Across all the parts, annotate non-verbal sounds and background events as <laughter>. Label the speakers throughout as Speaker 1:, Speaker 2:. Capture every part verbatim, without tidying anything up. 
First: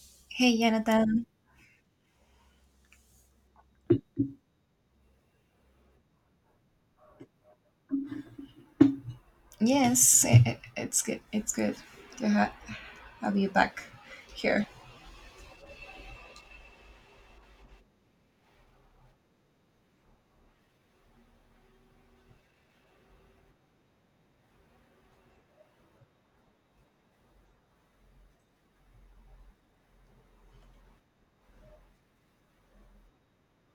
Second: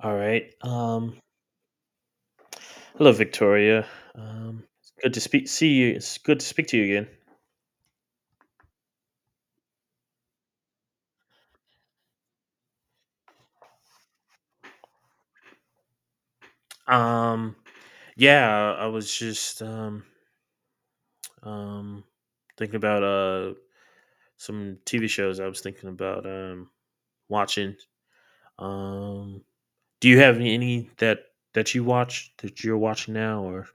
Speaker 1: All right.
Speaker 2: Hey,
Speaker 1: Um,
Speaker 2: Jonathan.
Speaker 1: hello, Victoria. Um, it's good to speak. See you. It's good to speak to you again.
Speaker 2: Yes, i i- it's good. It's good to ha- have you back here.
Speaker 1: Um, yeah, I was just um, um, thinking about uh some T V shows. I was thinking about um watching. Um, do you have any any that that you watch that you're watching now or?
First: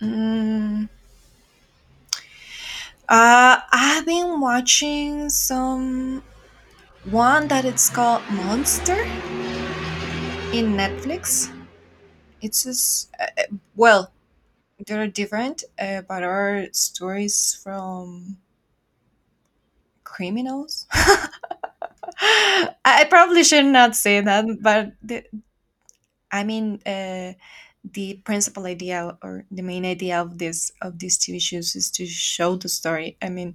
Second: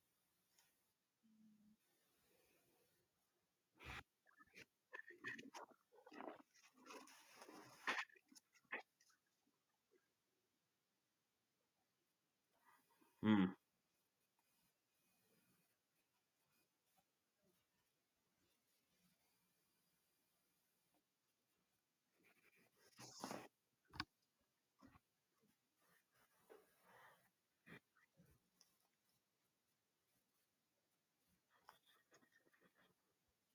Speaker 2: Mm, uh, I've been watching some one that it's called Monster in Netflix. It's just uh, uh,
Speaker 1: Mm.
Speaker 2: well, they're different, uh, but are stories from criminals. <laughs> I probably should not say that, but I mean, uh, the principal idea or the main idea of this of these T V shows is to show the story. I mean,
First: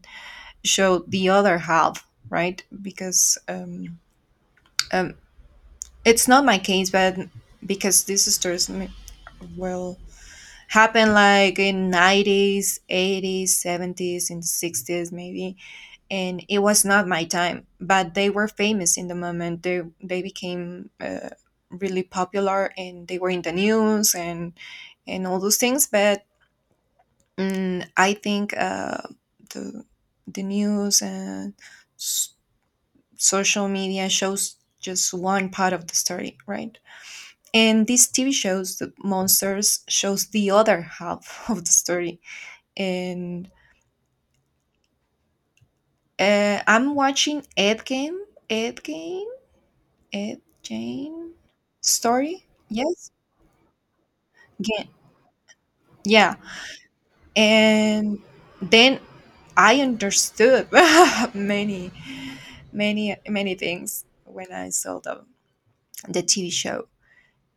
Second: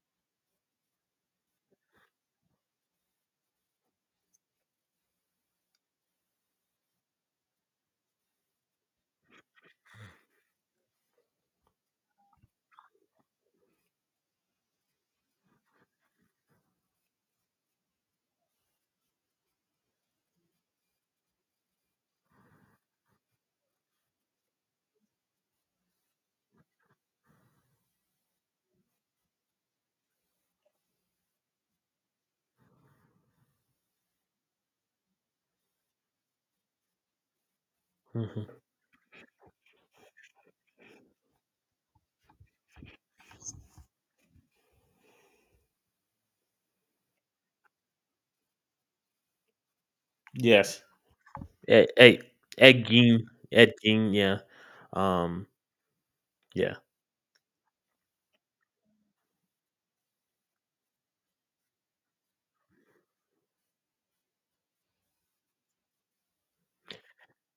Speaker 2: show the other half, right? Because um, um, it's not my case, but because these stories, I well, happened like in nineties, eighties, seventies, in sixties maybe, and it was not my time, but they were famous in the moment. They they became uh, really popular, and they were in the news and and all those things. But mm, I think uh, the the news and s- social media shows just one part of the story, right? And these tv
Speaker 1: Hmm.
Speaker 2: shows, the monsters, shows the other half <laughs> of the story. And uh, I'm watching Ed Game, Ed Game, Ed
Speaker 1: Yes.
Speaker 2: Jane
Speaker 1: Ed, Ed,
Speaker 2: story.
Speaker 1: Ed
Speaker 2: Yes,
Speaker 1: Gein. Ed Gein. Yeah.
Speaker 2: Game.
Speaker 1: Um.
Speaker 2: Yeah,
Speaker 1: Yeah.
Speaker 2: and then I understood <laughs> many, many, many things when I saw the the T V show,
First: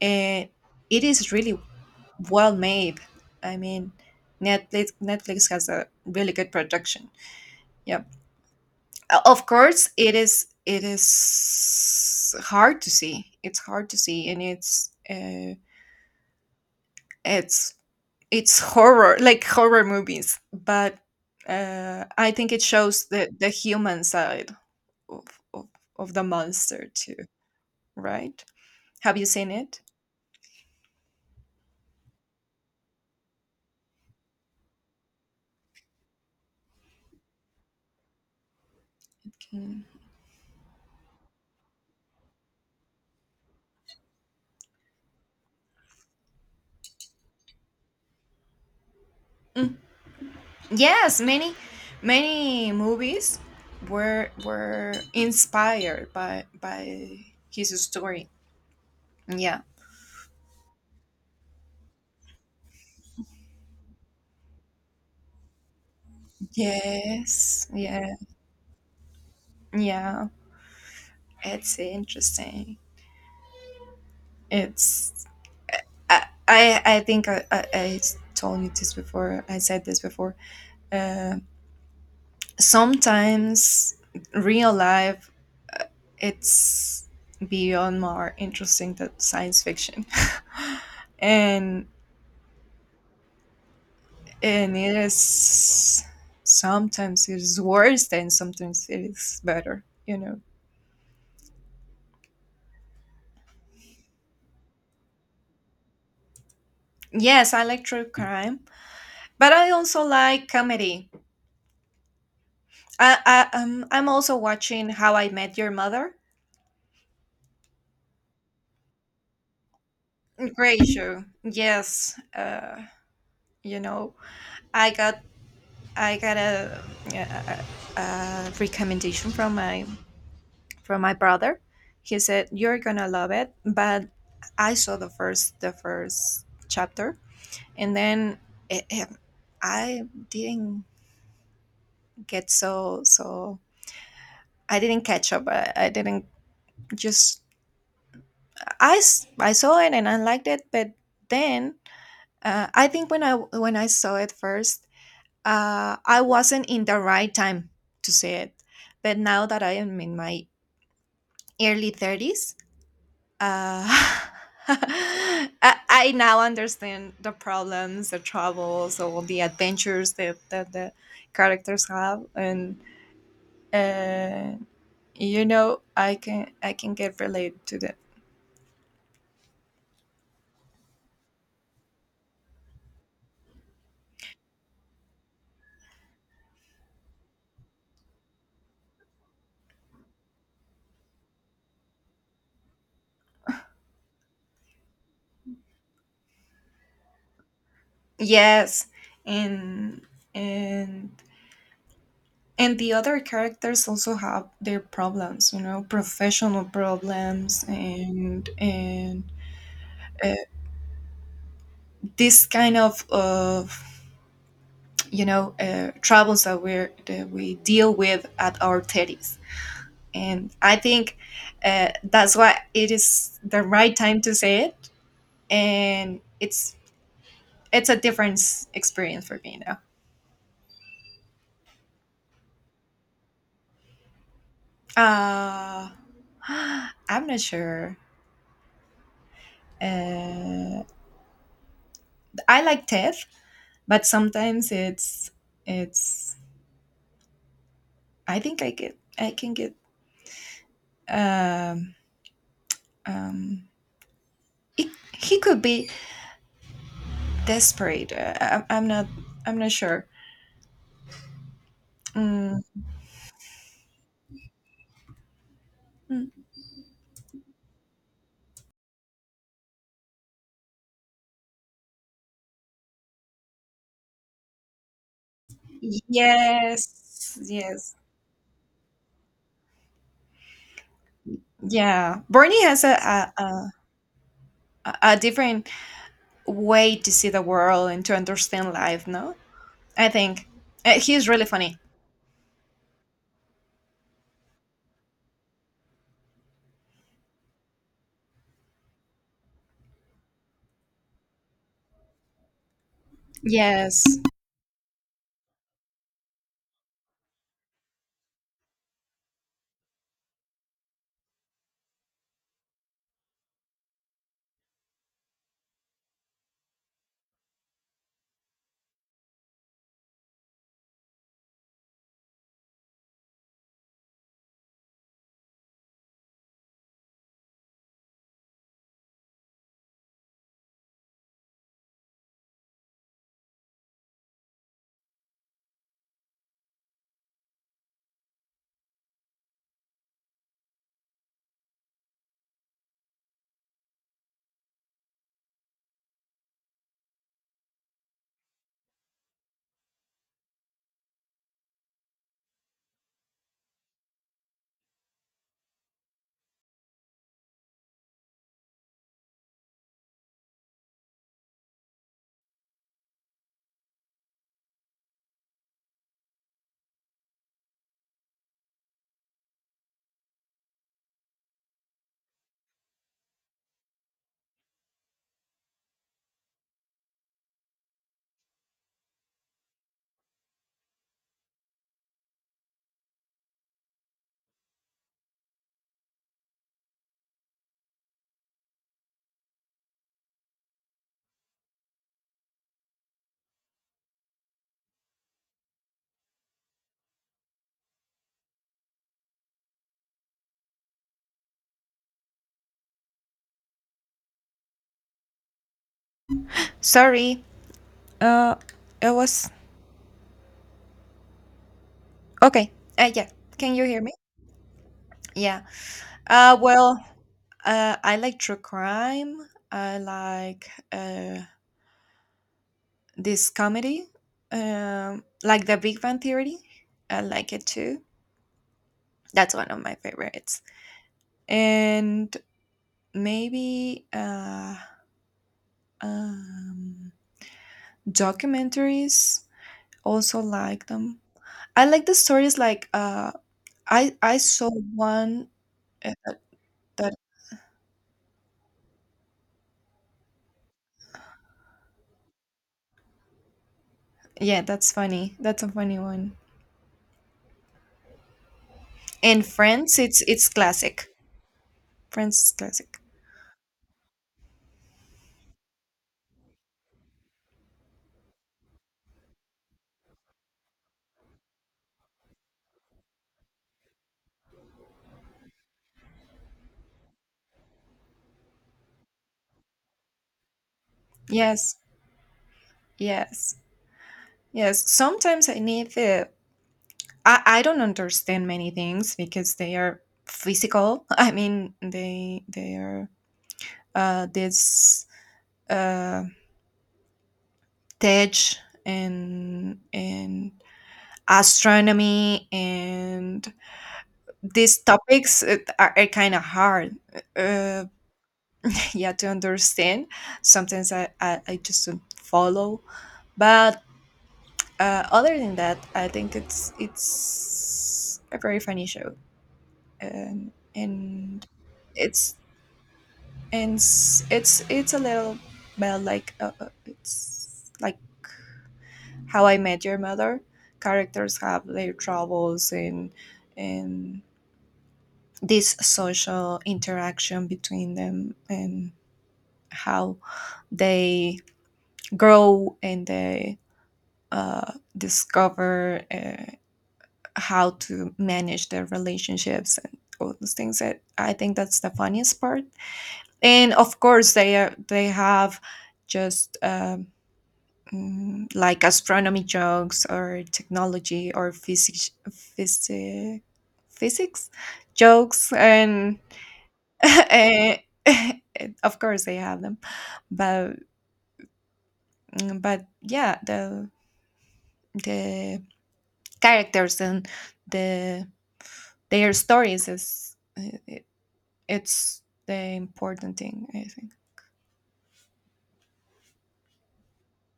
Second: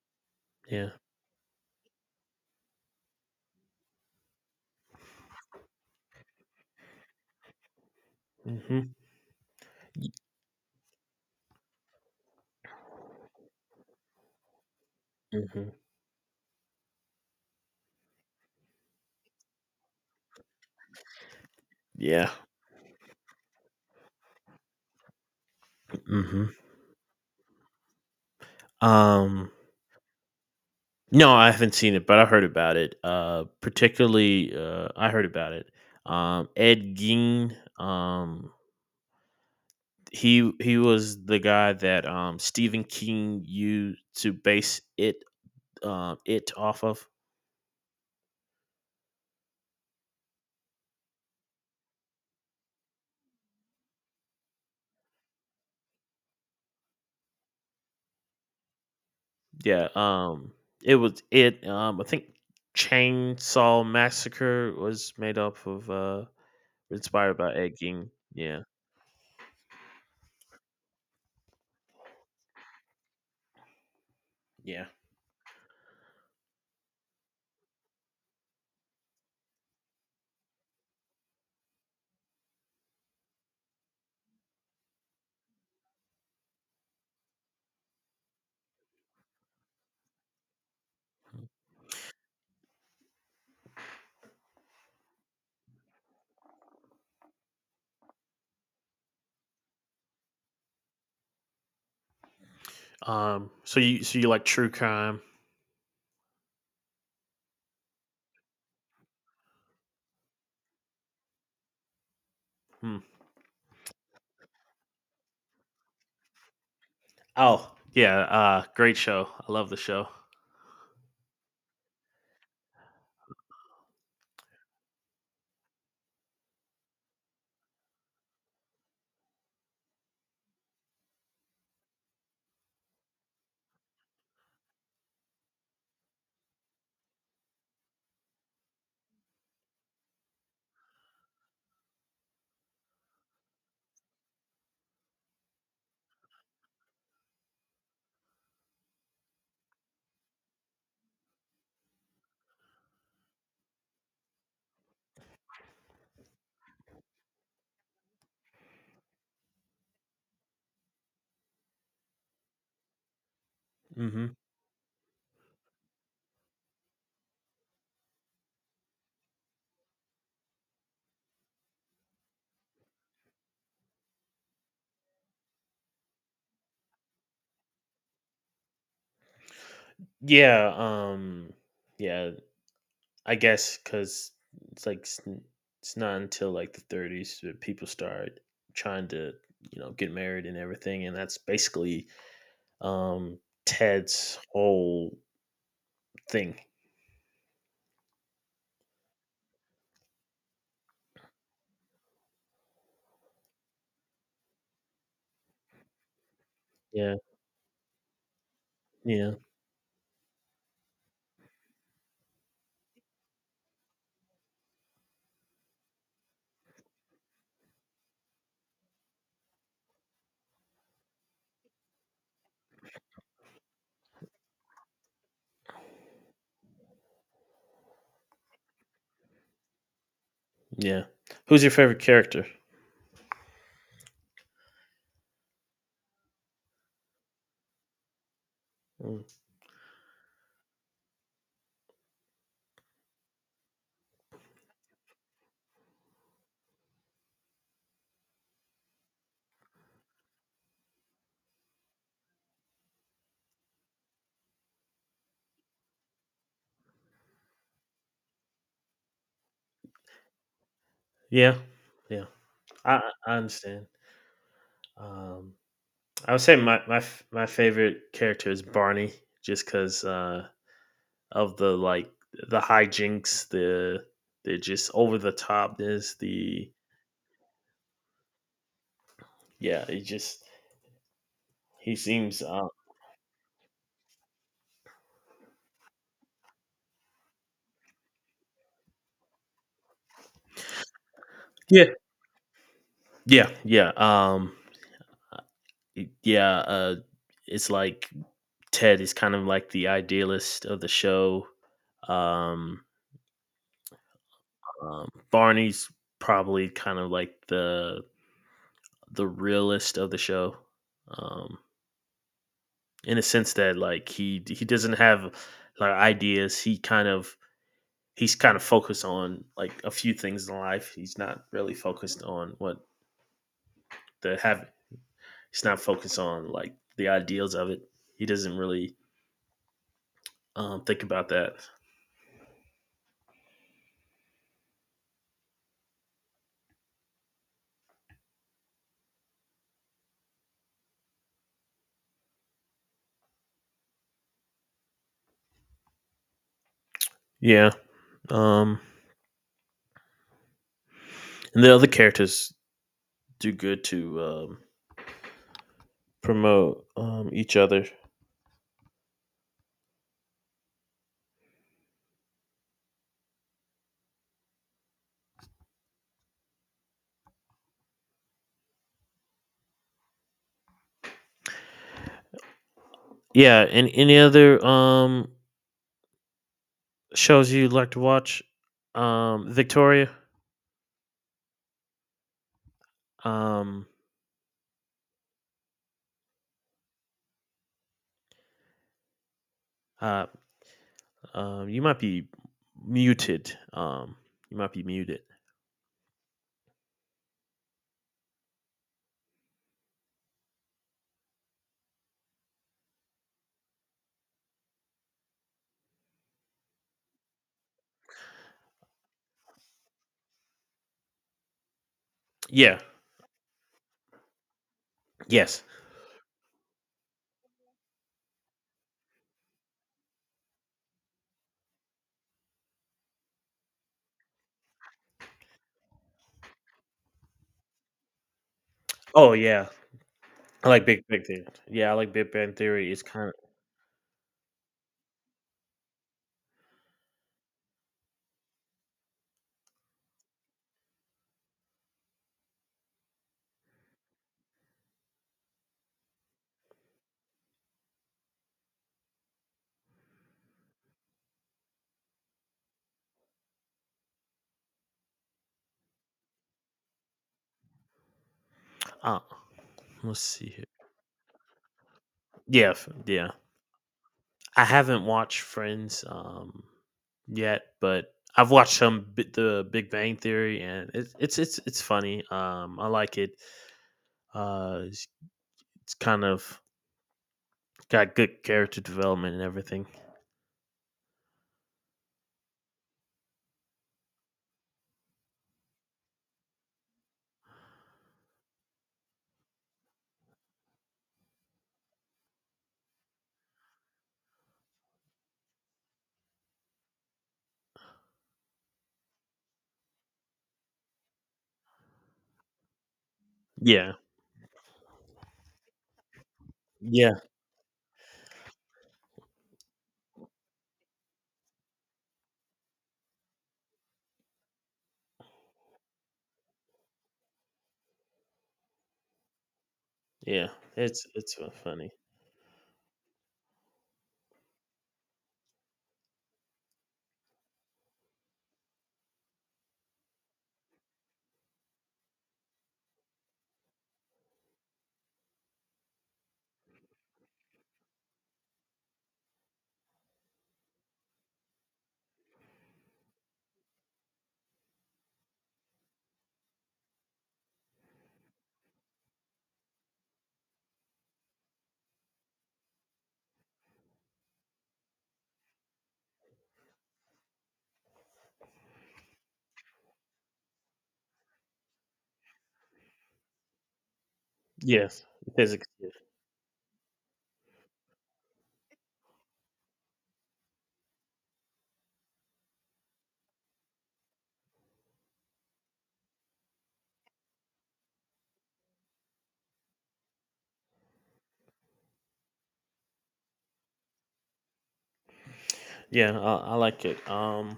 Speaker 2: and
Speaker 1: Yeah.
Speaker 2: it is really well made. I mean, Netflix Netflix has a really good production. Yeah.
Speaker 1: Mm-hmm.
Speaker 2: Uh, of course it is it is hard to see. It's hard to see. And it's uh,
Speaker 1: Mm-hmm.
Speaker 2: it's it's horror, like horror movies. But uh,
Speaker 1: Yeah.
Speaker 2: I think it shows the the human side of, of of the
Speaker 1: Mm-hmm.
Speaker 2: monster too, right? Have you
Speaker 1: Um,
Speaker 2: seen it?
Speaker 1: no, I haven't seen it, but I heard about it. Uh, particularly, uh, I heard about it. Um, Ed Gein. Um,
Speaker 2: Mm.
Speaker 1: he he was the guy that um Stephen King used to base it um it off of.
Speaker 2: Mm. Yes, many many movies were were inspired by by his story. Yeah.
Speaker 1: Yeah. Um, it was it. Um, I think Chainsaw Massacre was made up of uh inspired by
Speaker 2: Yes,
Speaker 1: Ed Gein.
Speaker 2: yes.
Speaker 1: Yeah.
Speaker 2: Yeah, it's interesting.
Speaker 1: Yeah.
Speaker 2: It's I I, I think I, I I told you this before. I said this before. Uh, Sometimes real life it's beyond more interesting than science fiction, <laughs> and and it is. Sometimes it is worse and sometimes it is better. You know.
Speaker 1: Um. So you so you like true crime?
Speaker 2: Yes, I like true crime, but I also like comedy. I, I um I'm also watching How I Met Your Mother.
Speaker 1: Oh, yeah, uh great show. I love the show.
Speaker 2: Great show. Yes. Uh, you know, I got I got a, a, a recommendation from my from my brother. He said you're gonna love it, but I saw the first the first chapter. And then it, it- I didn't get, so so I didn't catch up. I, I didn't just I s- I saw it and I liked it, but then... Uh, I think when I when I saw it first, uh, I wasn't in the right time to see it. But now that I am in my early thirties, uh,
Speaker 1: Hmm.
Speaker 2: <laughs> I, I now understand the problems, the troubles, all the adventures that, that the characters have, and uh, you know, I can I can get related to that.
Speaker 1: Yeah. Um. Yeah. I guess because it's like s- it's not until like the thirties that people start trying to you know get married and everything, and that's basically um Ted's whole thing.
Speaker 2: Yes, and and and the other characters also have their problems, you know, professional
Speaker 1: Yeah.
Speaker 2: problems, and and
Speaker 1: Yeah.
Speaker 2: uh, this kind of of, you know uh, troubles that we that we deal with at our thirties. And I think uh, that's why it is the right time to say it. And it's it's a different s- experience for me now.
Speaker 1: Yeah. Who's your favorite character?
Speaker 2: Uh, <gasps> I'm not sure.
Speaker 1: Mm.
Speaker 2: Uh, I like Ted. But sometimes it's it's I think I get i can get, um um it, he could be desperate. uh, I, i'm not i'm not sure.
Speaker 1: Yeah. Yeah.
Speaker 2: Mm.
Speaker 1: I I I understand. Um. I would
Speaker 2: Mm.
Speaker 1: say my my f- my favorite character is Barney, just because uh, of the like the hijinks, the the just over the topness, the.
Speaker 2: Yes, yes.
Speaker 1: Yeah, it just he
Speaker 2: Yeah,
Speaker 1: seems
Speaker 2: bernie
Speaker 1: uh,
Speaker 2: has a, a a a a different way to see the world and to understand life, no? I think uh, he's really funny.
Speaker 1: yeah yeah yeah um yeah uh, it's like Ted is kind of like the idealist of the show. Um,
Speaker 2: Yes.
Speaker 1: um, Barney's probably kind of like the the realist of the show. Um, in a sense that like he he doesn't have like ideas. He kind of he's kind of focused on like a few things in life. He's not really focused on what the have. He's not focused on like the ideals of it. He doesn't really um, think about that. Yeah, um, and the other characters do good to um, promote um, each other. Yeah, and any other um, shows you like to watch? Um, Victoria. Um, uh, Um, you might be muted. Um, you might be muted.
Speaker 2: Sorry, uh it was okay.
Speaker 1: Yeah.
Speaker 2: Uh, yeah. Can you hear me? Yeah.
Speaker 1: Yes.
Speaker 2: Uh, well, uh, I like true crime. I like uh, this comedy, um, like The Big Bang Theory. I like it too.
Speaker 1: Oh
Speaker 2: That's
Speaker 1: yeah.
Speaker 2: one of my favorites.
Speaker 1: I like Big Bang Theory. Yeah, I like Big
Speaker 2: And
Speaker 1: Bang Theory. It's kind of.
Speaker 2: maybe uh, um, documentaries. Also like them. I like the stories. Like, uh, I I saw one, uh, that yeah, that's funny. That's a funny one.
Speaker 1: uh,
Speaker 2: And Friends,
Speaker 1: let's
Speaker 2: it's it's
Speaker 1: see here.
Speaker 2: classic. Friends is
Speaker 1: Yeah, f-
Speaker 2: classic.
Speaker 1: yeah. I haven't watched Friends um yet, but I've watched some bit the Big Bang Theory, and it's it's it's it's funny. Um, I like it. Uh, it's, it's kind of got good character development and everything.
Speaker 2: Yes, yes, yes. Sometimes I need the. I, I don't understand many things because they are physical. <laughs> I mean, they they are uh, this uh, tech and and astronomy, and
Speaker 1: Yeah,
Speaker 2: these topics uh, are, are kind of hard.
Speaker 1: yeah,
Speaker 2: Uh, <laughs> yeah, to understand. Sometimes I I, I just don't follow, but Uh, other than that, I think it's it's a very funny show,
Speaker 1: yeah.
Speaker 2: and
Speaker 1: It's it's
Speaker 2: and
Speaker 1: uh, funny.
Speaker 2: it's and s- it's it's a little, well, like, uh, uh, it's like How I Met Your Mother. Characters have their troubles and and this social interaction between them, and how they grow and they uh, discover uh, how to manage their relationships and all those things that I think that's the funniest part. And of course they are they have, just um, mm, like astronomy jokes or technology or physics physics physics
Speaker 1: Yes,
Speaker 2: jokes
Speaker 1: physics. Yeah.
Speaker 2: and <laughs> eh, <laughs> of course they have them. But mm, but yeah, the the characters and the their stories is uh, It's the important thing, I think.
Speaker 1: Yeah, I, I like it. Um,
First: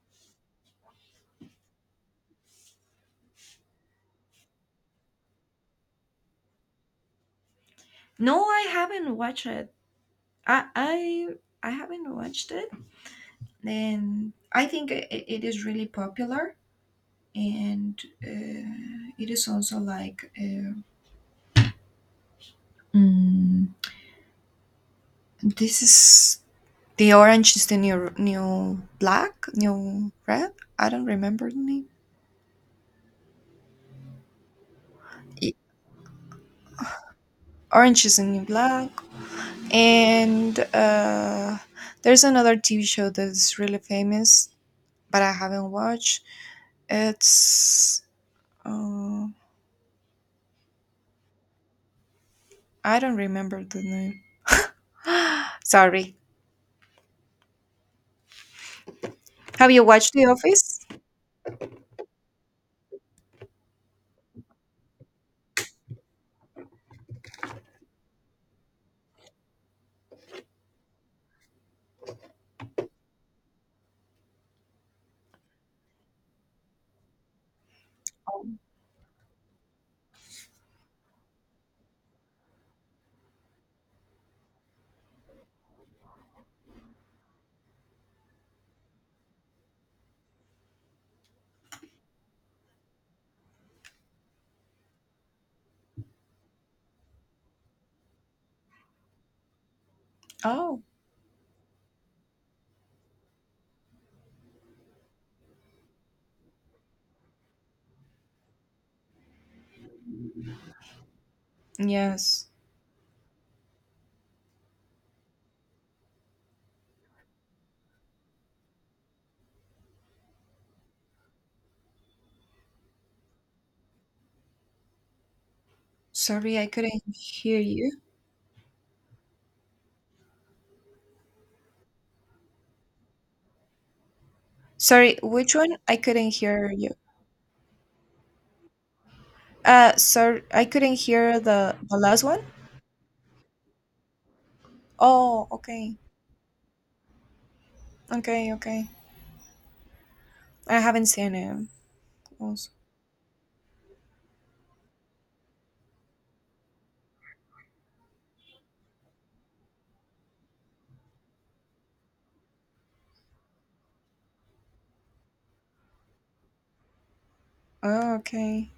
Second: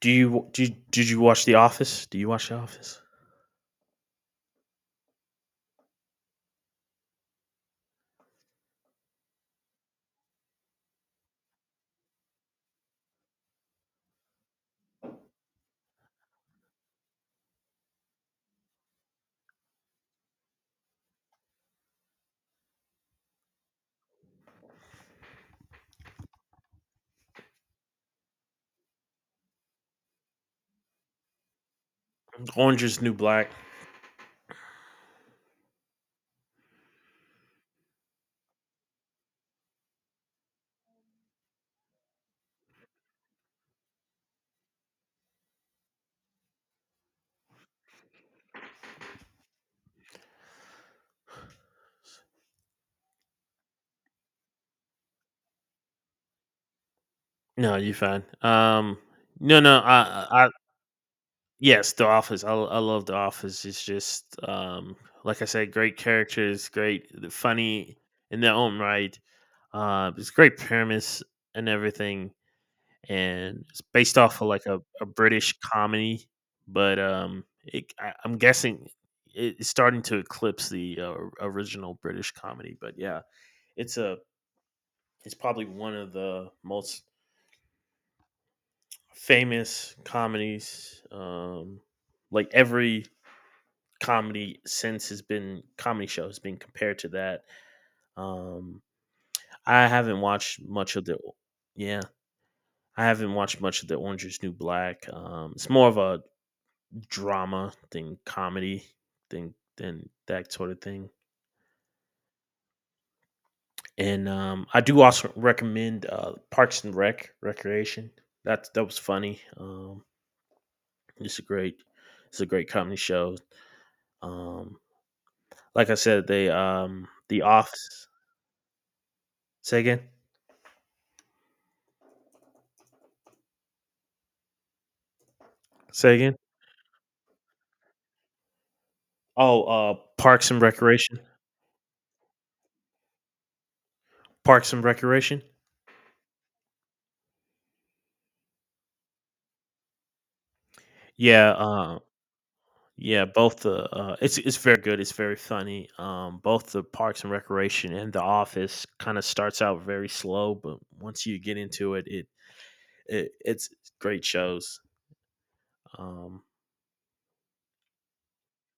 Speaker 1: do you did did you watch The Office? Do you watch The Office?
Speaker 2: No, I haven't watched it. I I I haven't watched it, and I think it, it is really popular, and uh, it is also like, uh, mm, this is The Orange is the New new Black, new red. I don't remember the name.
Speaker 1: Orange is the New Black.
Speaker 2: Y- Orange is the New Black, and uh, there's another T V show that's really famous, but I haven't watched. It's uh, I don't remember the name. <laughs> <gasps> Sorry.
Speaker 1: No, you fine. Um, no,
Speaker 2: Have
Speaker 1: no,
Speaker 2: you
Speaker 1: I,
Speaker 2: watched The
Speaker 1: I, I-
Speaker 2: Office?
Speaker 1: yes, The Office. I, I love The Office. It's just, um, like I said, great characters, great, funny in their own right. Uh, it's great premise and everything. And it's based off of like a, a British comedy, but um, it, I, I'm guessing it- it's starting to eclipse the uh, original British comedy. But yeah, it's a it's probably one of the most famous comedies. Um, like every comedy since has been comedy show has been compared to that. Um, I haven't watched
Speaker 2: Oh,
Speaker 1: much of the. Yeah. I haven't watched much of the Orange is New Black. Um, it's more of a drama than comedy than then that sort of thing.
Speaker 2: yes.
Speaker 1: And um, I do also recommend uh, Parks and Rec Recreation. That's that was funny. Um, it's a great it's a great comedy show. Um, like I said, they
Speaker 2: Sorry, I couldn't
Speaker 1: um, the
Speaker 2: hear you.
Speaker 1: Office. Say again.
Speaker 2: Sorry, which one? I
Speaker 1: Say
Speaker 2: couldn't
Speaker 1: again.
Speaker 2: hear you.
Speaker 1: Oh, uh,
Speaker 2: Uh, sorry,
Speaker 1: Parks and
Speaker 2: I couldn't
Speaker 1: Recreation.
Speaker 2: hear the the last one.
Speaker 1: Parks and Recreation.
Speaker 2: Oh, okay, okay, okay. I haven't seen
Speaker 1: Yeah.
Speaker 2: it.
Speaker 1: Um,
Speaker 2: Also.
Speaker 1: Yeah, both the. Uh, it's it's very good. It's very funny. Um, both the Parks and Recreation and The Office kind of starts out very slow, but once you get into it, it, it it's great shows. Um,
Speaker 2: Oh, okay,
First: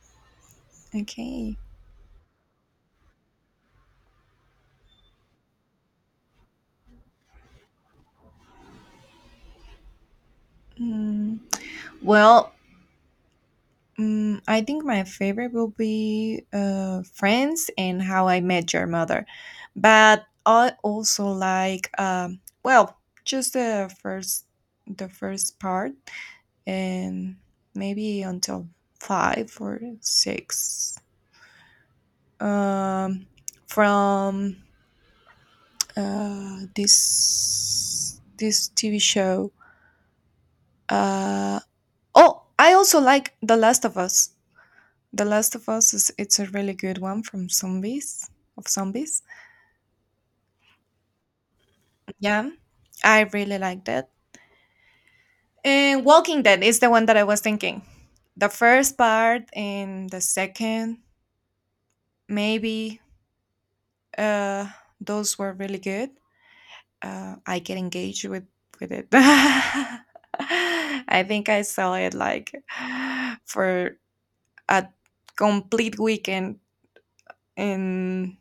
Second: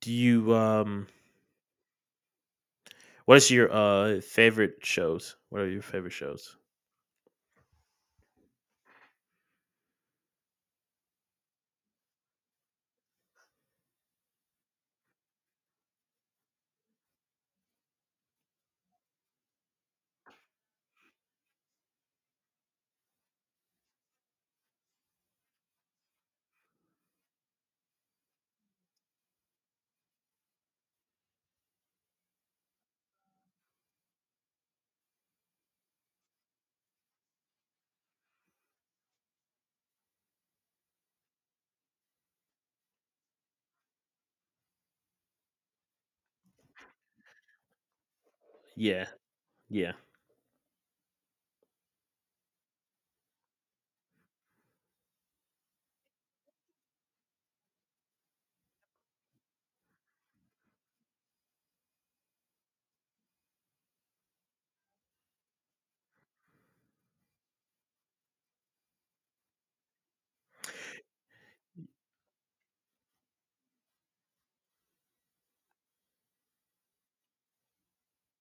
Speaker 1: do you um,
Speaker 2: okay.
Speaker 1: What is your uh favorite shows? What are your favorite shows?
Speaker 2: Mm. Well, Mm, I think my favorite will be uh, Friends and How I Met Your Mother. But I also like, um, well, just the first, the first part, and maybe until five or six. Um, from uh, this this T V show. Uh, oh, I also like The Last of Us. The Last of Us is it's a really good one from zombies, of
Speaker 1: Yeah,
Speaker 2: zombies.
Speaker 1: yeah,
Speaker 2: Yeah, I really liked it. And Walking Dead is the one that I was thinking. The first part and the second, maybe uh those were really good. Uh I get engaged with with it. <laughs> I think I saw it like for a complete weekend, and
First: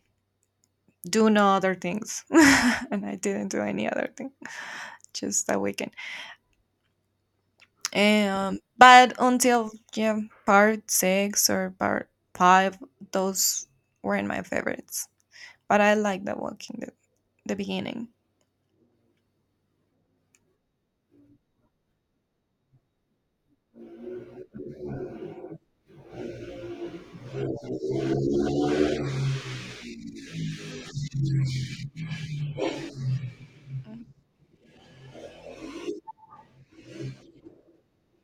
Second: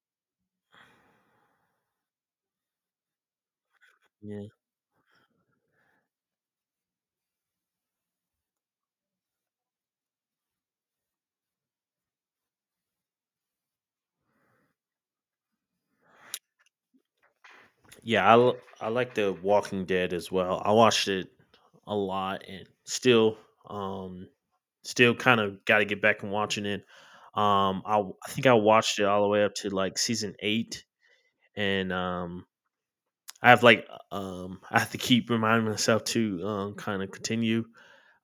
Speaker 2: doing other things <laughs> and I didn't do any other thing.
Speaker 1: yeah,
Speaker 2: Just that weekend. Um, but until, yeah, part six or part five, those weren't my favorites. But I like The Walking Dead, the beginning.
Speaker 1: yeah. I l- I like The Walking Dead as well. I watched it a lot and still. Um, Still kind of got to get back and watching it. Um, I, w- I think I watched it all the way up to like season eight, and um, I have like
Speaker 2: Mhm.
Speaker 1: uh, um, I have to keep reminding myself to um, kind of continue.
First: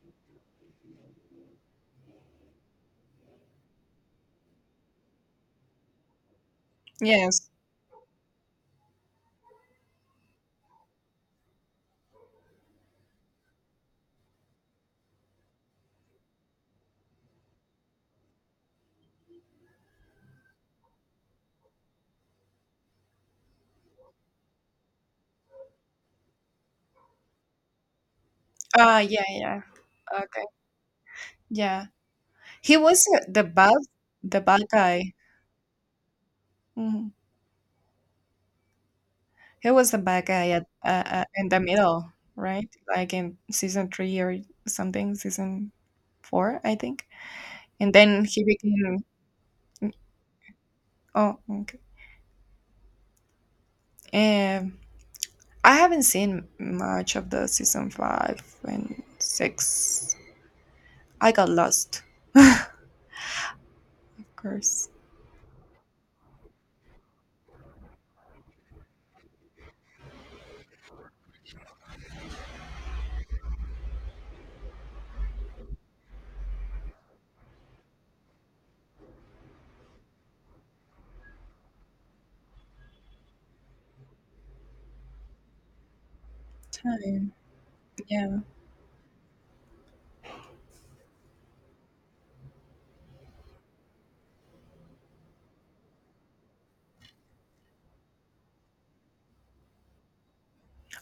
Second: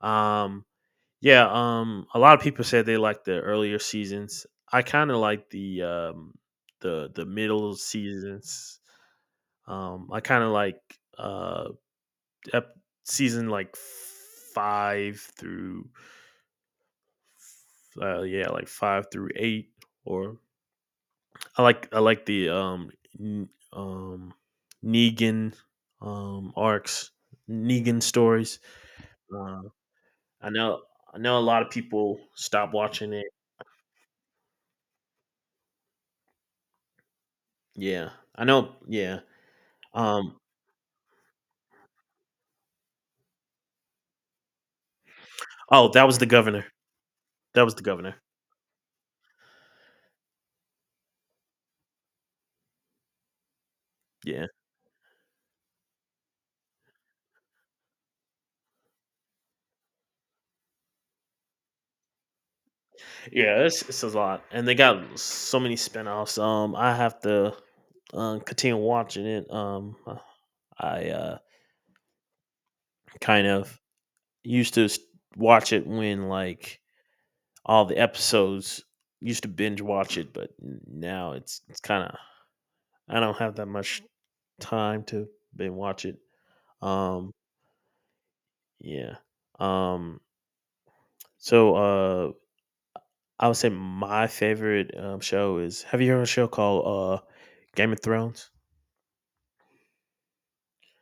Speaker 1: Um, yeah, um, a lot of people said they like the earlier seasons. I kind of like the um, the the
Speaker 2: Yes.
Speaker 1: middle seasons. Um, I kind of like uh, ep- season like five through uh, yeah, like five through eight, or I like I like the um n- um Negan um arcs, Negan stories.
Speaker 2: Ah, yeah, yeah.
Speaker 1: Uh,
Speaker 2: Okay.
Speaker 1: I know I know a lot of
Speaker 2: Yeah,
Speaker 1: people stop
Speaker 2: he was
Speaker 1: watching
Speaker 2: uh,
Speaker 1: it.
Speaker 2: the bad, the bad guy. Mhm.
Speaker 1: Yeah, I know. Yeah.
Speaker 2: He was the bad
Speaker 1: Um.
Speaker 2: guy at uh, uh, in the middle, right? Like in season three or something, season
Speaker 1: Oh, that was the
Speaker 2: four,
Speaker 1: governor.
Speaker 2: I think.
Speaker 1: That was the
Speaker 2: And
Speaker 1: governor.
Speaker 2: then he became. Oh, okay.
Speaker 1: Yeah.
Speaker 2: Um, I haven't seen much of the season five and six. I got lost. <laughs> Of
Speaker 1: Yeah. It's it's a lot, and they
Speaker 2: course.
Speaker 1: got so many spinoffs. Um, I have to um continue watching it. Um, I uh kind of used to s- watch it when like all the episodes. Used to binge watch it, but now it's it's kind of I don't have that much time to binge watch it. Um,
Speaker 2: Time, yeah.
Speaker 1: yeah. Um, so uh, I would say my favorite um, show is. Have you heard of a show called uh, Game of Thrones?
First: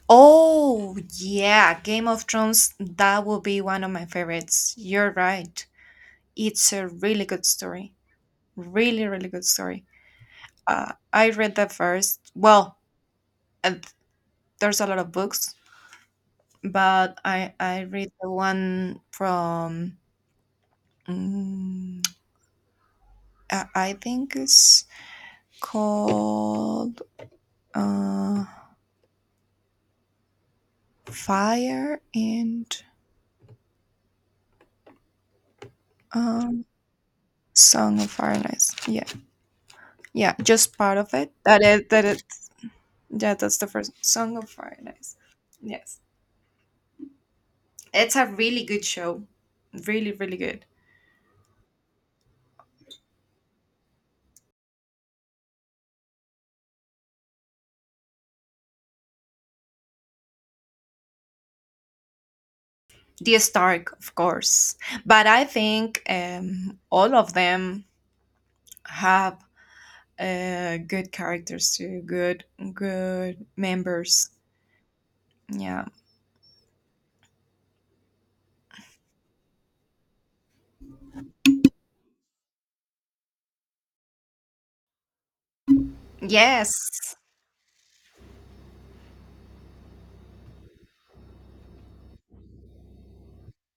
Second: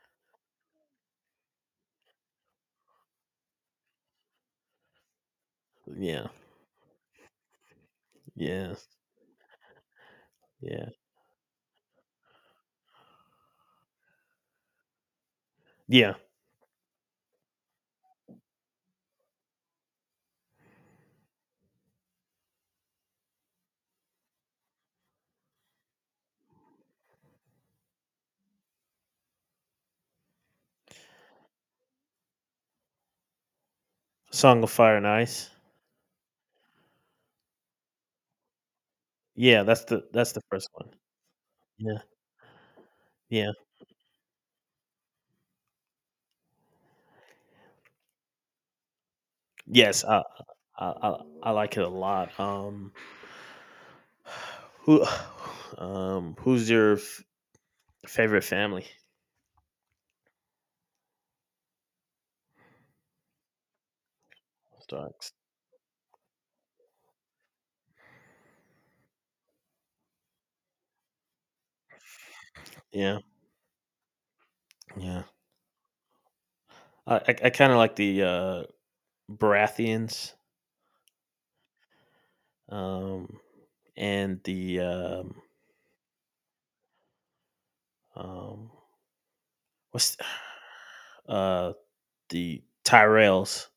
Speaker 2: Oh, yeah, Game of Thrones, that will be one of my favorites. You're right.
Speaker 1: Yeah,
Speaker 2: It's a really good story.
Speaker 1: yeah,
Speaker 2: Really, really good story.
Speaker 1: yeah,
Speaker 2: Uh, I read the first, well, uh, there's a lot of books,
Speaker 1: yeah.
Speaker 2: but I, I read the one from, mm, I I think it's called uh, fire and,
Speaker 1: Song of Fire and Ice.
Speaker 2: um, song of fire and ice. Yeah.
Speaker 1: Yeah, that's the that's
Speaker 2: Yeah,
Speaker 1: the first
Speaker 2: just
Speaker 1: one.
Speaker 2: part of it that it
Speaker 1: Yeah,
Speaker 2: that it. Yeah,
Speaker 1: yeah.
Speaker 2: that's the first Song of Fire and Ice. Yes, it's a really good show.
Speaker 1: Yes,
Speaker 2: Really,
Speaker 1: I
Speaker 2: really good.
Speaker 1: I I, I like it a lot. Um, who <sighs> um Who's your favorite family
Speaker 2: The Stark, of course.
Speaker 1: of
Speaker 2: But
Speaker 1: dogs.
Speaker 2: I think um all of them have uh good characters too. Good
Speaker 1: Yeah,
Speaker 2: good members.
Speaker 1: yeah.
Speaker 2: Yeah.
Speaker 1: I I, I kind of like the uh, Baratheons um, and the um,
Speaker 2: Yes.
Speaker 1: um, what's <sighs> th- uh, the Tyrells.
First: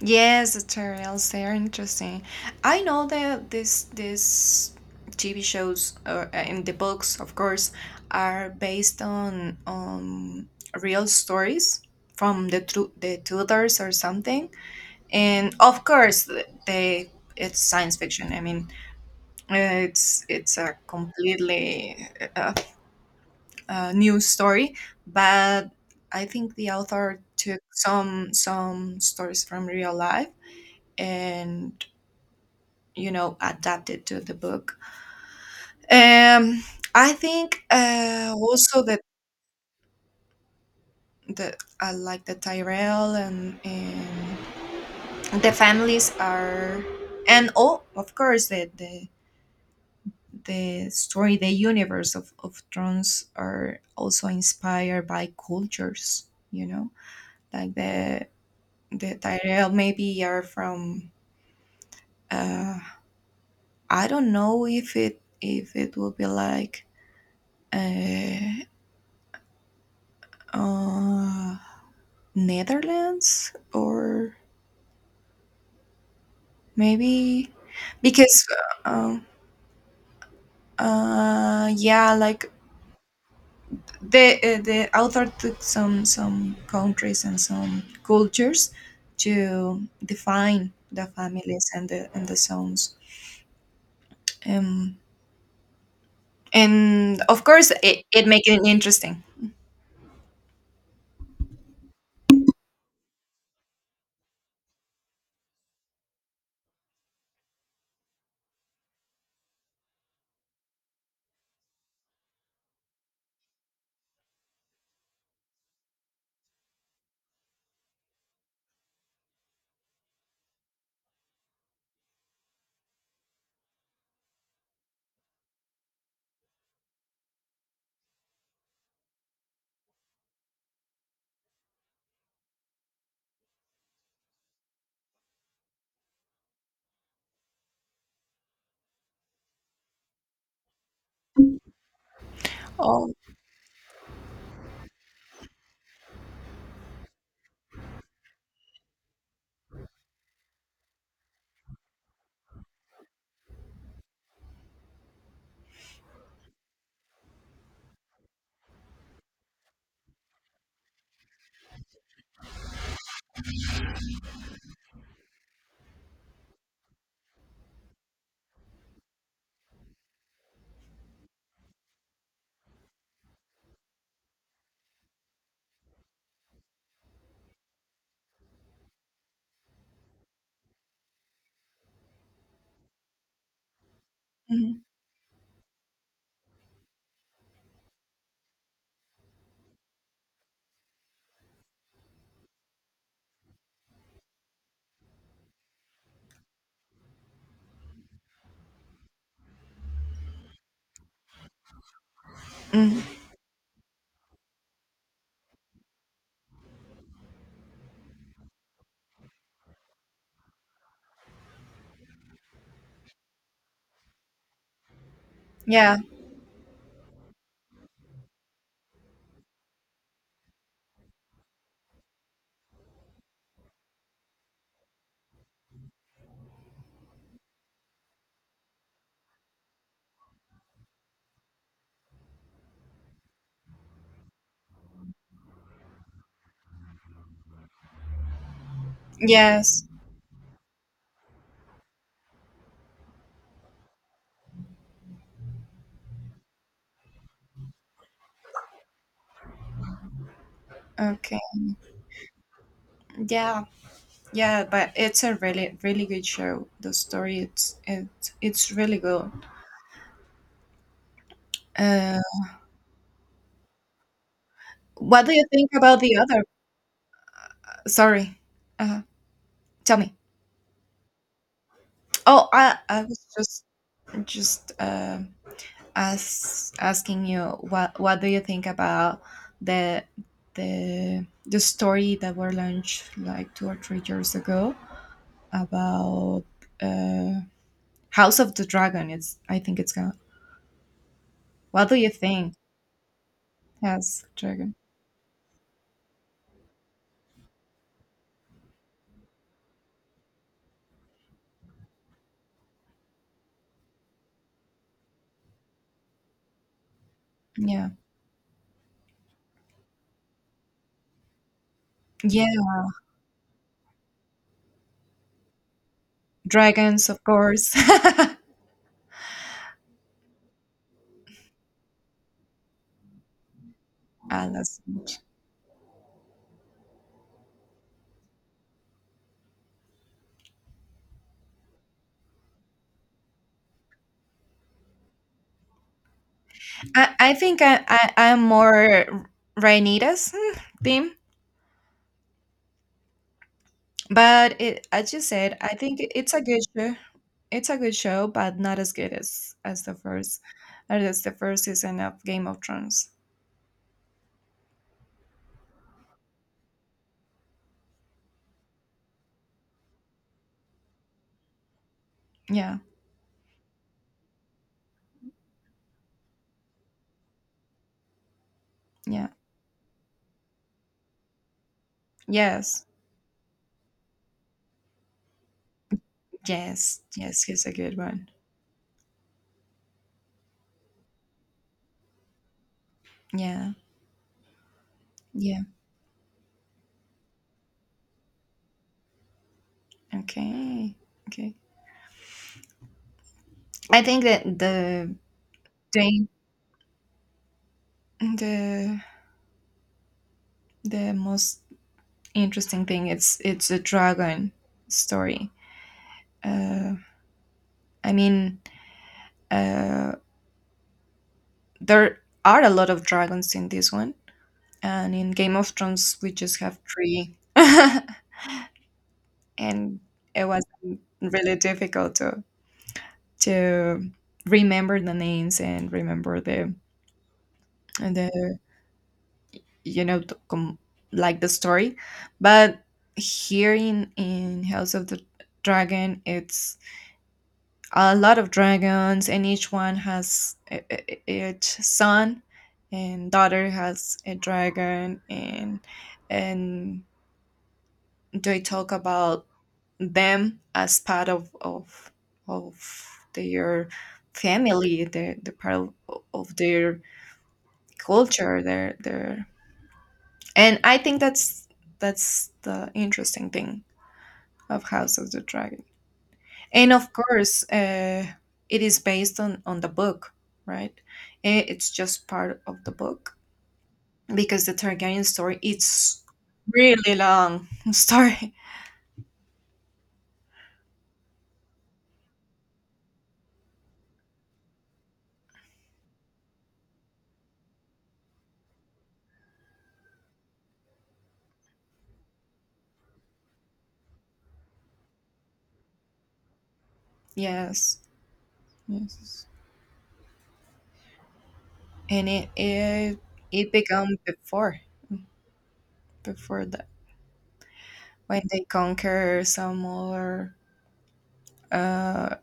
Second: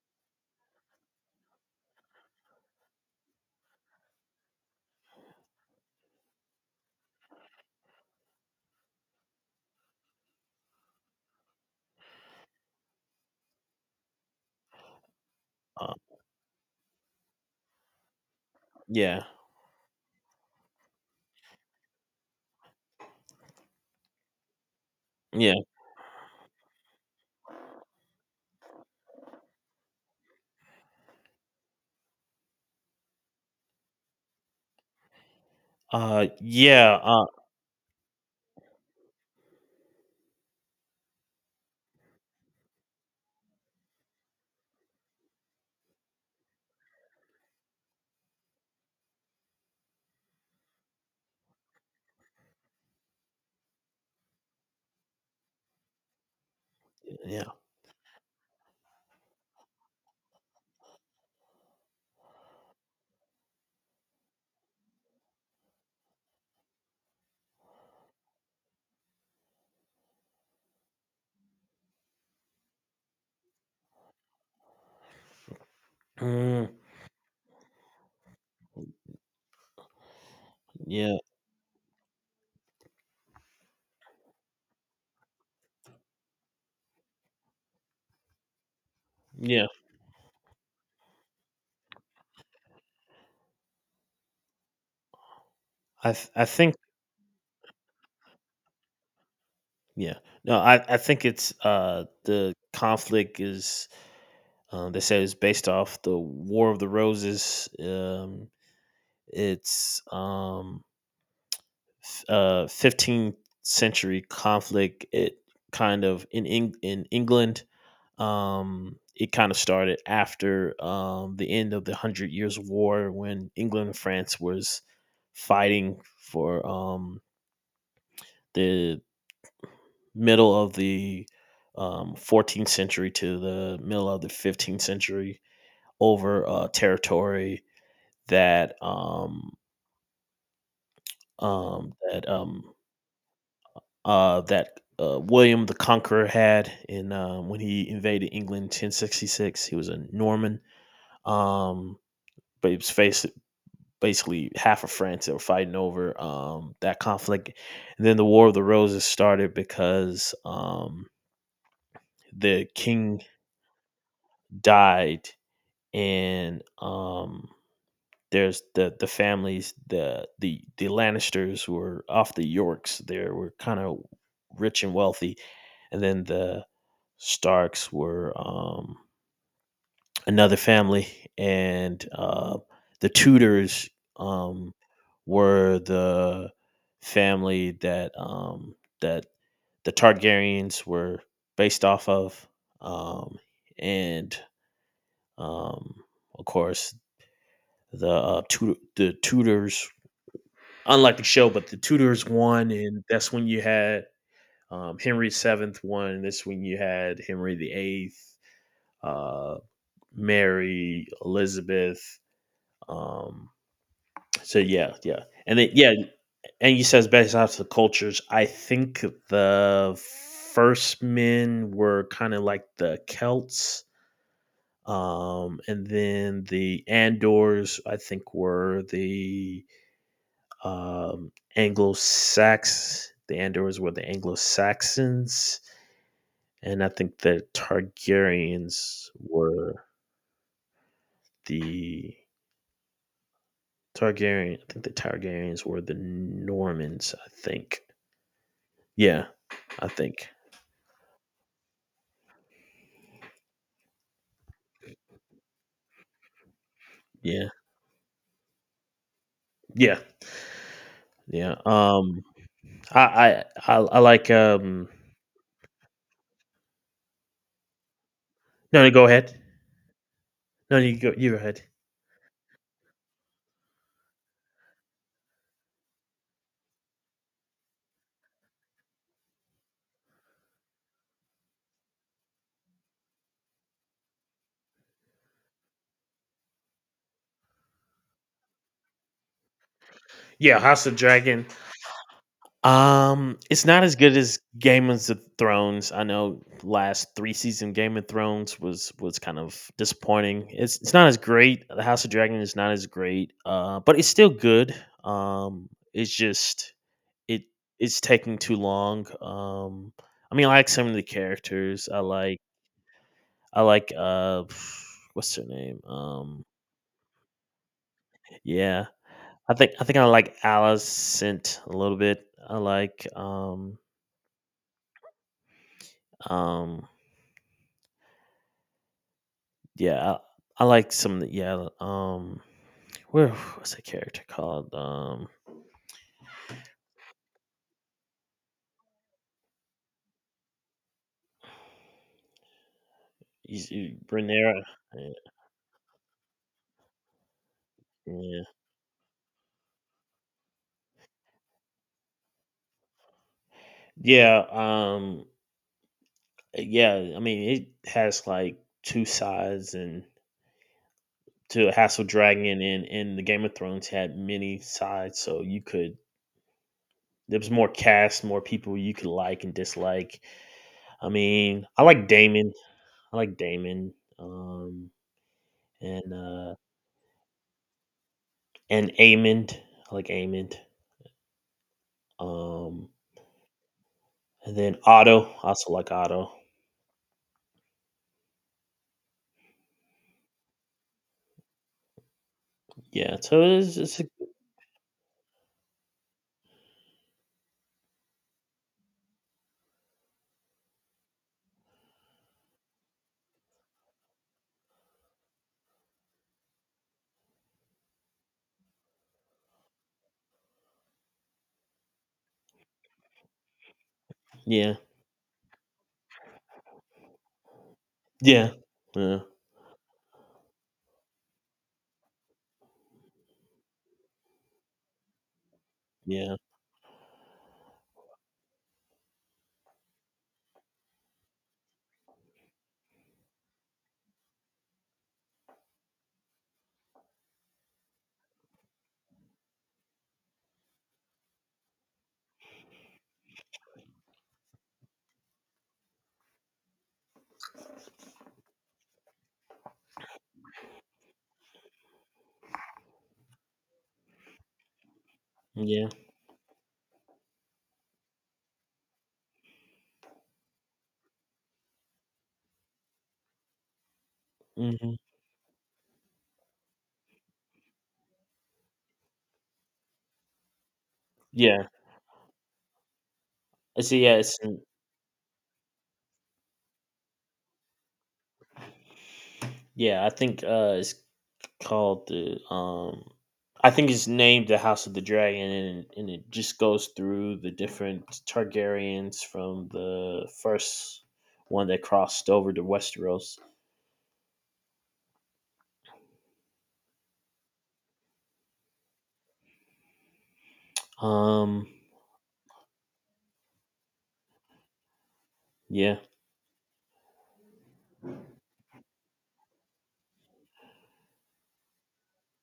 Speaker 2: Yes, the tutorials they are interesting. I know that this this T V shows, or uh, in the books, of course, are based on on real stories from the tru- the Tudors or something. And of
Speaker 1: Uh,
Speaker 2: course, th- they it's science fiction. I mean,
Speaker 1: yeah,
Speaker 2: uh, it's it's a completely uh, uh, new story,
Speaker 1: yeah,
Speaker 2: but I think the author took some some stories from real life and, you know adapted to the book.
Speaker 1: uh,
Speaker 2: um
Speaker 1: yeah,
Speaker 2: I
Speaker 1: uh,
Speaker 2: think uh also, that the I like the Tyrell, and and the families are... And oh, of course, the the the story, the universe of, of thrones, are also inspired by cultures, you know.
Speaker 1: yeah,
Speaker 2: Like the the Tyrell maybe are from, uh I don't know if it if it will be like, uh, uh Netherlands, or
Speaker 1: mm,
Speaker 2: maybe, because uh,
Speaker 1: yeah,
Speaker 2: uh yeah, like the uh, the author took some some countries and some cultures
Speaker 1: yeah.
Speaker 2: to define the families and the and the zones. um
Speaker 1: I th- I think
Speaker 2: and of course it, it makes it interesting.
Speaker 1: yeah. No, I, I think it's uh the conflict is. Um, they say it's based off the War of the Roses. Um, it's um uh, fifteenth century conflict. It kind of In Eng- in England. Um, it kind of started after um, the end of the Hundred Years' War when England and France was fighting for um, the middle of the um, fourteenth century to the middle of the fifteenth century over uh, territory that um, um, that um,
Speaker 2: Oh.
Speaker 1: uh, that uh, William the Conqueror had in um, when he invaded England in ten sixty-six. He was a Norman, um, but he was faced basically half of France that were fighting over um, that conflict. And then the War of the Roses started because um, the king died, and um, there's the the families the the the Lannisters were off the Yorks. They were kind of rich and wealthy, and then the Starks were um, another family, and uh, the Tudors um,
Speaker 2: Mhm,
Speaker 1: were the family that um, that the Targaryens were based off of, um, and um, of course the uh, Tudor, the Tudors. Unlike the show, but the Tudors won, and
Speaker 2: mhm.
Speaker 1: that's when you had um, Henry the Seventh won. That's when you had Henry the Eighth, uh, Mary, Elizabeth. Um, so yeah, yeah, and it, yeah,
Speaker 2: Yeah.
Speaker 1: and he says based off the cultures. I think the first men were kind of like the Celts, um, and then the Andors. I think were the um, Anglo Sax. The Andors were the Anglo Saxons, and I think the Targaryens were
Speaker 2: Yes.
Speaker 1: the Targaryen. I think the Targaryens were the Normans. I think. Yeah, I think.
Speaker 2: Okay. Yeah, yeah. But it's a really, really good show. The story,
Speaker 1: Yeah,
Speaker 2: it's it, it's really good.
Speaker 1: yeah, yeah.
Speaker 2: Uh,
Speaker 1: Um, I, I, I, I like. Um,
Speaker 2: what do you think about the other? Sorry,
Speaker 1: no, no,
Speaker 2: uh,
Speaker 1: go ahead.
Speaker 2: tell me.
Speaker 1: No, you go. You go ahead.
Speaker 2: Oh, I I was just just um as asking you what what do you think about the the the story that were launched like two or three years ago about, uh, House of the Dragon? It's, I think it's going.
Speaker 1: Yeah, House of Dragon.
Speaker 2: What do you think?
Speaker 1: Um, it's not as good
Speaker 2: House of
Speaker 1: as
Speaker 2: Dragon.
Speaker 1: Game of the Thrones. I know last three season Game of Thrones was was kind of disappointing. It's it's not as great. The House of Dragon is not as great. Uh, but it's still good. Um, it's just. It
Speaker 2: Yeah,
Speaker 1: Is taking too long. Um, I mean, I like some of the characters. I like,
Speaker 2: yeah,
Speaker 1: I like, uh, <sighs> what's her name? Um,
Speaker 2: dragons, of course.
Speaker 1: yeah, I think, I think I like Alicent a little bit. I like, um,
Speaker 2: <laughs> Alas.
Speaker 1: um, yeah, I, I like some, of the- yeah, um, where <sighs> what's that character called? Um,
Speaker 2: I, I think, I, I, I'm more Rainitas theme,
Speaker 1: he's- he-
Speaker 2: but
Speaker 1: Rhaenyra.
Speaker 2: it, as you
Speaker 1: uh,
Speaker 2: said, I think it- it's a good show. It's a good show,
Speaker 1: Yeah,
Speaker 2: but not as good as as the first as the first season of Game of Thrones.
Speaker 1: yeah, um, yeah. I mean, it has like two sides and to Hassel Dragon,
Speaker 2: Yeah,
Speaker 1: and and the Game of Thrones had many sides, so you could there was more cast, more people you could
Speaker 2: yeah.
Speaker 1: like and dislike. I mean, I like Damon.
Speaker 2: Yes,
Speaker 1: I like Damon. Um and uh
Speaker 2: yes, yes. He's a good one.
Speaker 1: and Amond. I like Amond. Um
Speaker 2: Yeah,
Speaker 1: and then Otto. I
Speaker 2: yeah.
Speaker 1: also like Otto.
Speaker 2: Okay, okay.
Speaker 1: Yeah. So it's it's
Speaker 2: I
Speaker 1: a,
Speaker 2: think that the the the the most interesting thing it's it's a dragon story. Uh, I mean, Uh, there are a lot of dragons in this one,
Speaker 1: yeah.
Speaker 2: and in Game of Thrones we just have three, <laughs>
Speaker 1: Yeah. Yeah.
Speaker 2: and it was really difficult to to remember the names and
Speaker 1: Yeah.
Speaker 2: remember the the you know the, com- like the story. But here in in House of the Dragon it's a lot of dragons, and each one has i- i- its son and daughter has a dragon, and and they talk about them as part of of of their family, the the
Speaker 1: Yeah.
Speaker 2: part of, of their culture, their their, and I think that's that's the interesting thing of
Speaker 1: Hmm.
Speaker 2: House of the Dragon. And of course, uh, it is based on on the book, right? Eh,
Speaker 1: Yeah.
Speaker 2: it's just part of the book,
Speaker 1: I see, yeah, it's
Speaker 2: because the Targaryen story it's really long <laughs> story.
Speaker 1: yeah, I think uh it's called the um I think it's named the House of the Dragon, and and it just goes through the different Targaryens from the first one that crossed over to Westeros.
Speaker 2: Yes, yes.
Speaker 1: Um
Speaker 2: And it it, it began before
Speaker 1: yeah.
Speaker 2: before that, when they conquer some other uh,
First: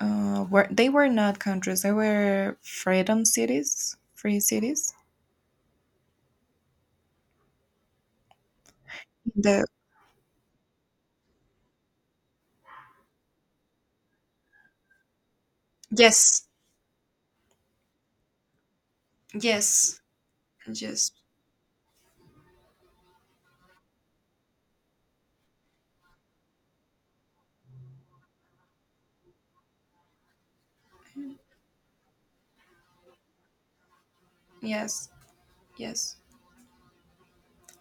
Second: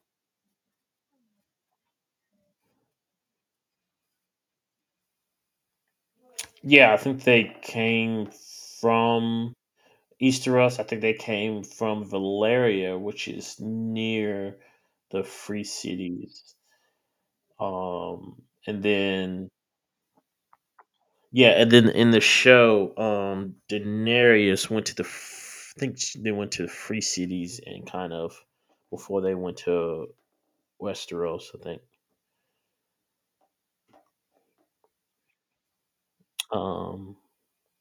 Speaker 2: uh Were they were not countries, they were freedom cities, free cities,
Speaker 1: Yeah, I think they came from
Speaker 2: the...
Speaker 1: Easteros. I think they came from Valeria, which is near the Free
Speaker 2: Yes,
Speaker 1: Cities. Um and then
Speaker 2: yes, yes,
Speaker 1: Yeah, and then in the show, um, Daenerys went to the. F- I think she- they went to the free cities and kind of before they went to Westeros. I think.
Speaker 2: yes. Yes,
Speaker 1: Um,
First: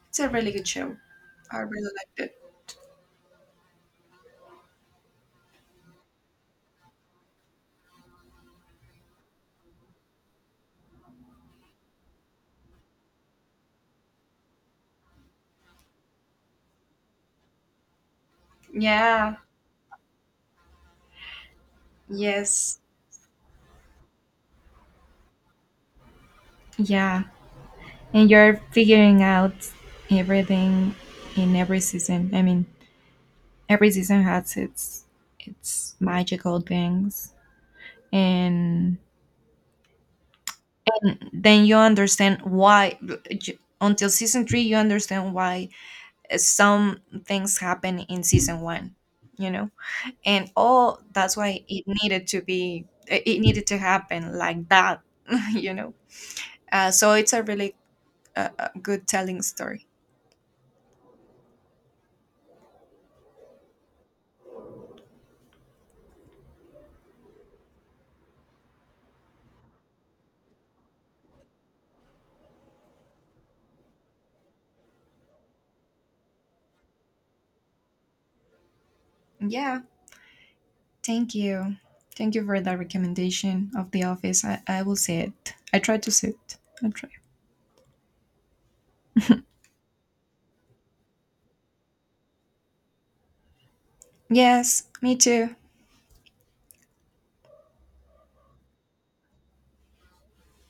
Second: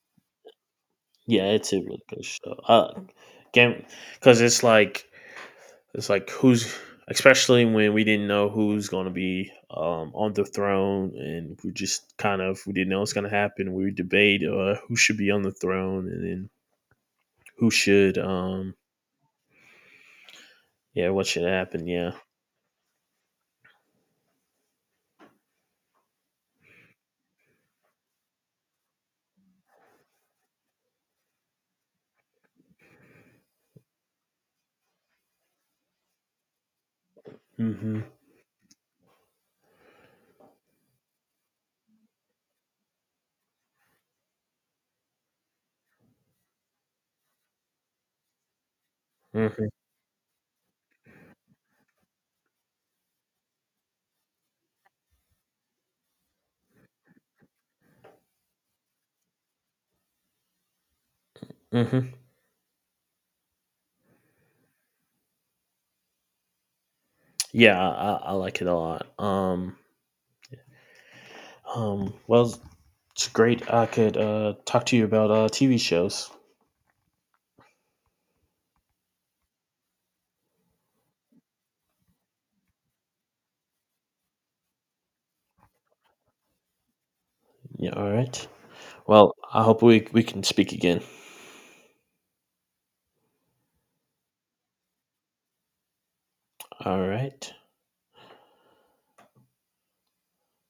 Speaker 2: it's a really good show.
Speaker 1: yeah,
Speaker 2: I
Speaker 1: it's a
Speaker 2: really
Speaker 1: really
Speaker 2: liked
Speaker 1: good
Speaker 2: it.
Speaker 1: show. Uh, game Because it's like it's like. Who's Especially when we didn't know who's going to be um, on the throne, and we just kind of we didn't know what's going to happen. We would debate uh, who should be on the throne, and then who should um
Speaker 2: Yeah.
Speaker 1: yeah, what should happen, yeah.
Speaker 2: Yes. Yeah, and you're figuring out everything in every season. I mean, every season has its its magical things,
Speaker 1: Hmm.
Speaker 2: and then you understand why. Until season three, you understand why some things happen in season one. You
Speaker 1: Mhm,
Speaker 2: know. And all, that's why it needed to be it needed to happen like that <laughs> you know. Uh, so it's a really, uh, uh, good telling story.
Speaker 1: mhm. Yeah, I, I I like it a lot. Um, um, well, it's great. I could uh, talk to you about uh, T V shows.
Speaker 2: Yeah, thank you thank you for that recommendation of The Office. i, I will see it. I try to see it. I'll try.
Speaker 1: Yeah, all right. Well, I hope we we can speak again.
Speaker 2: Yes, me too.
Speaker 1: All right.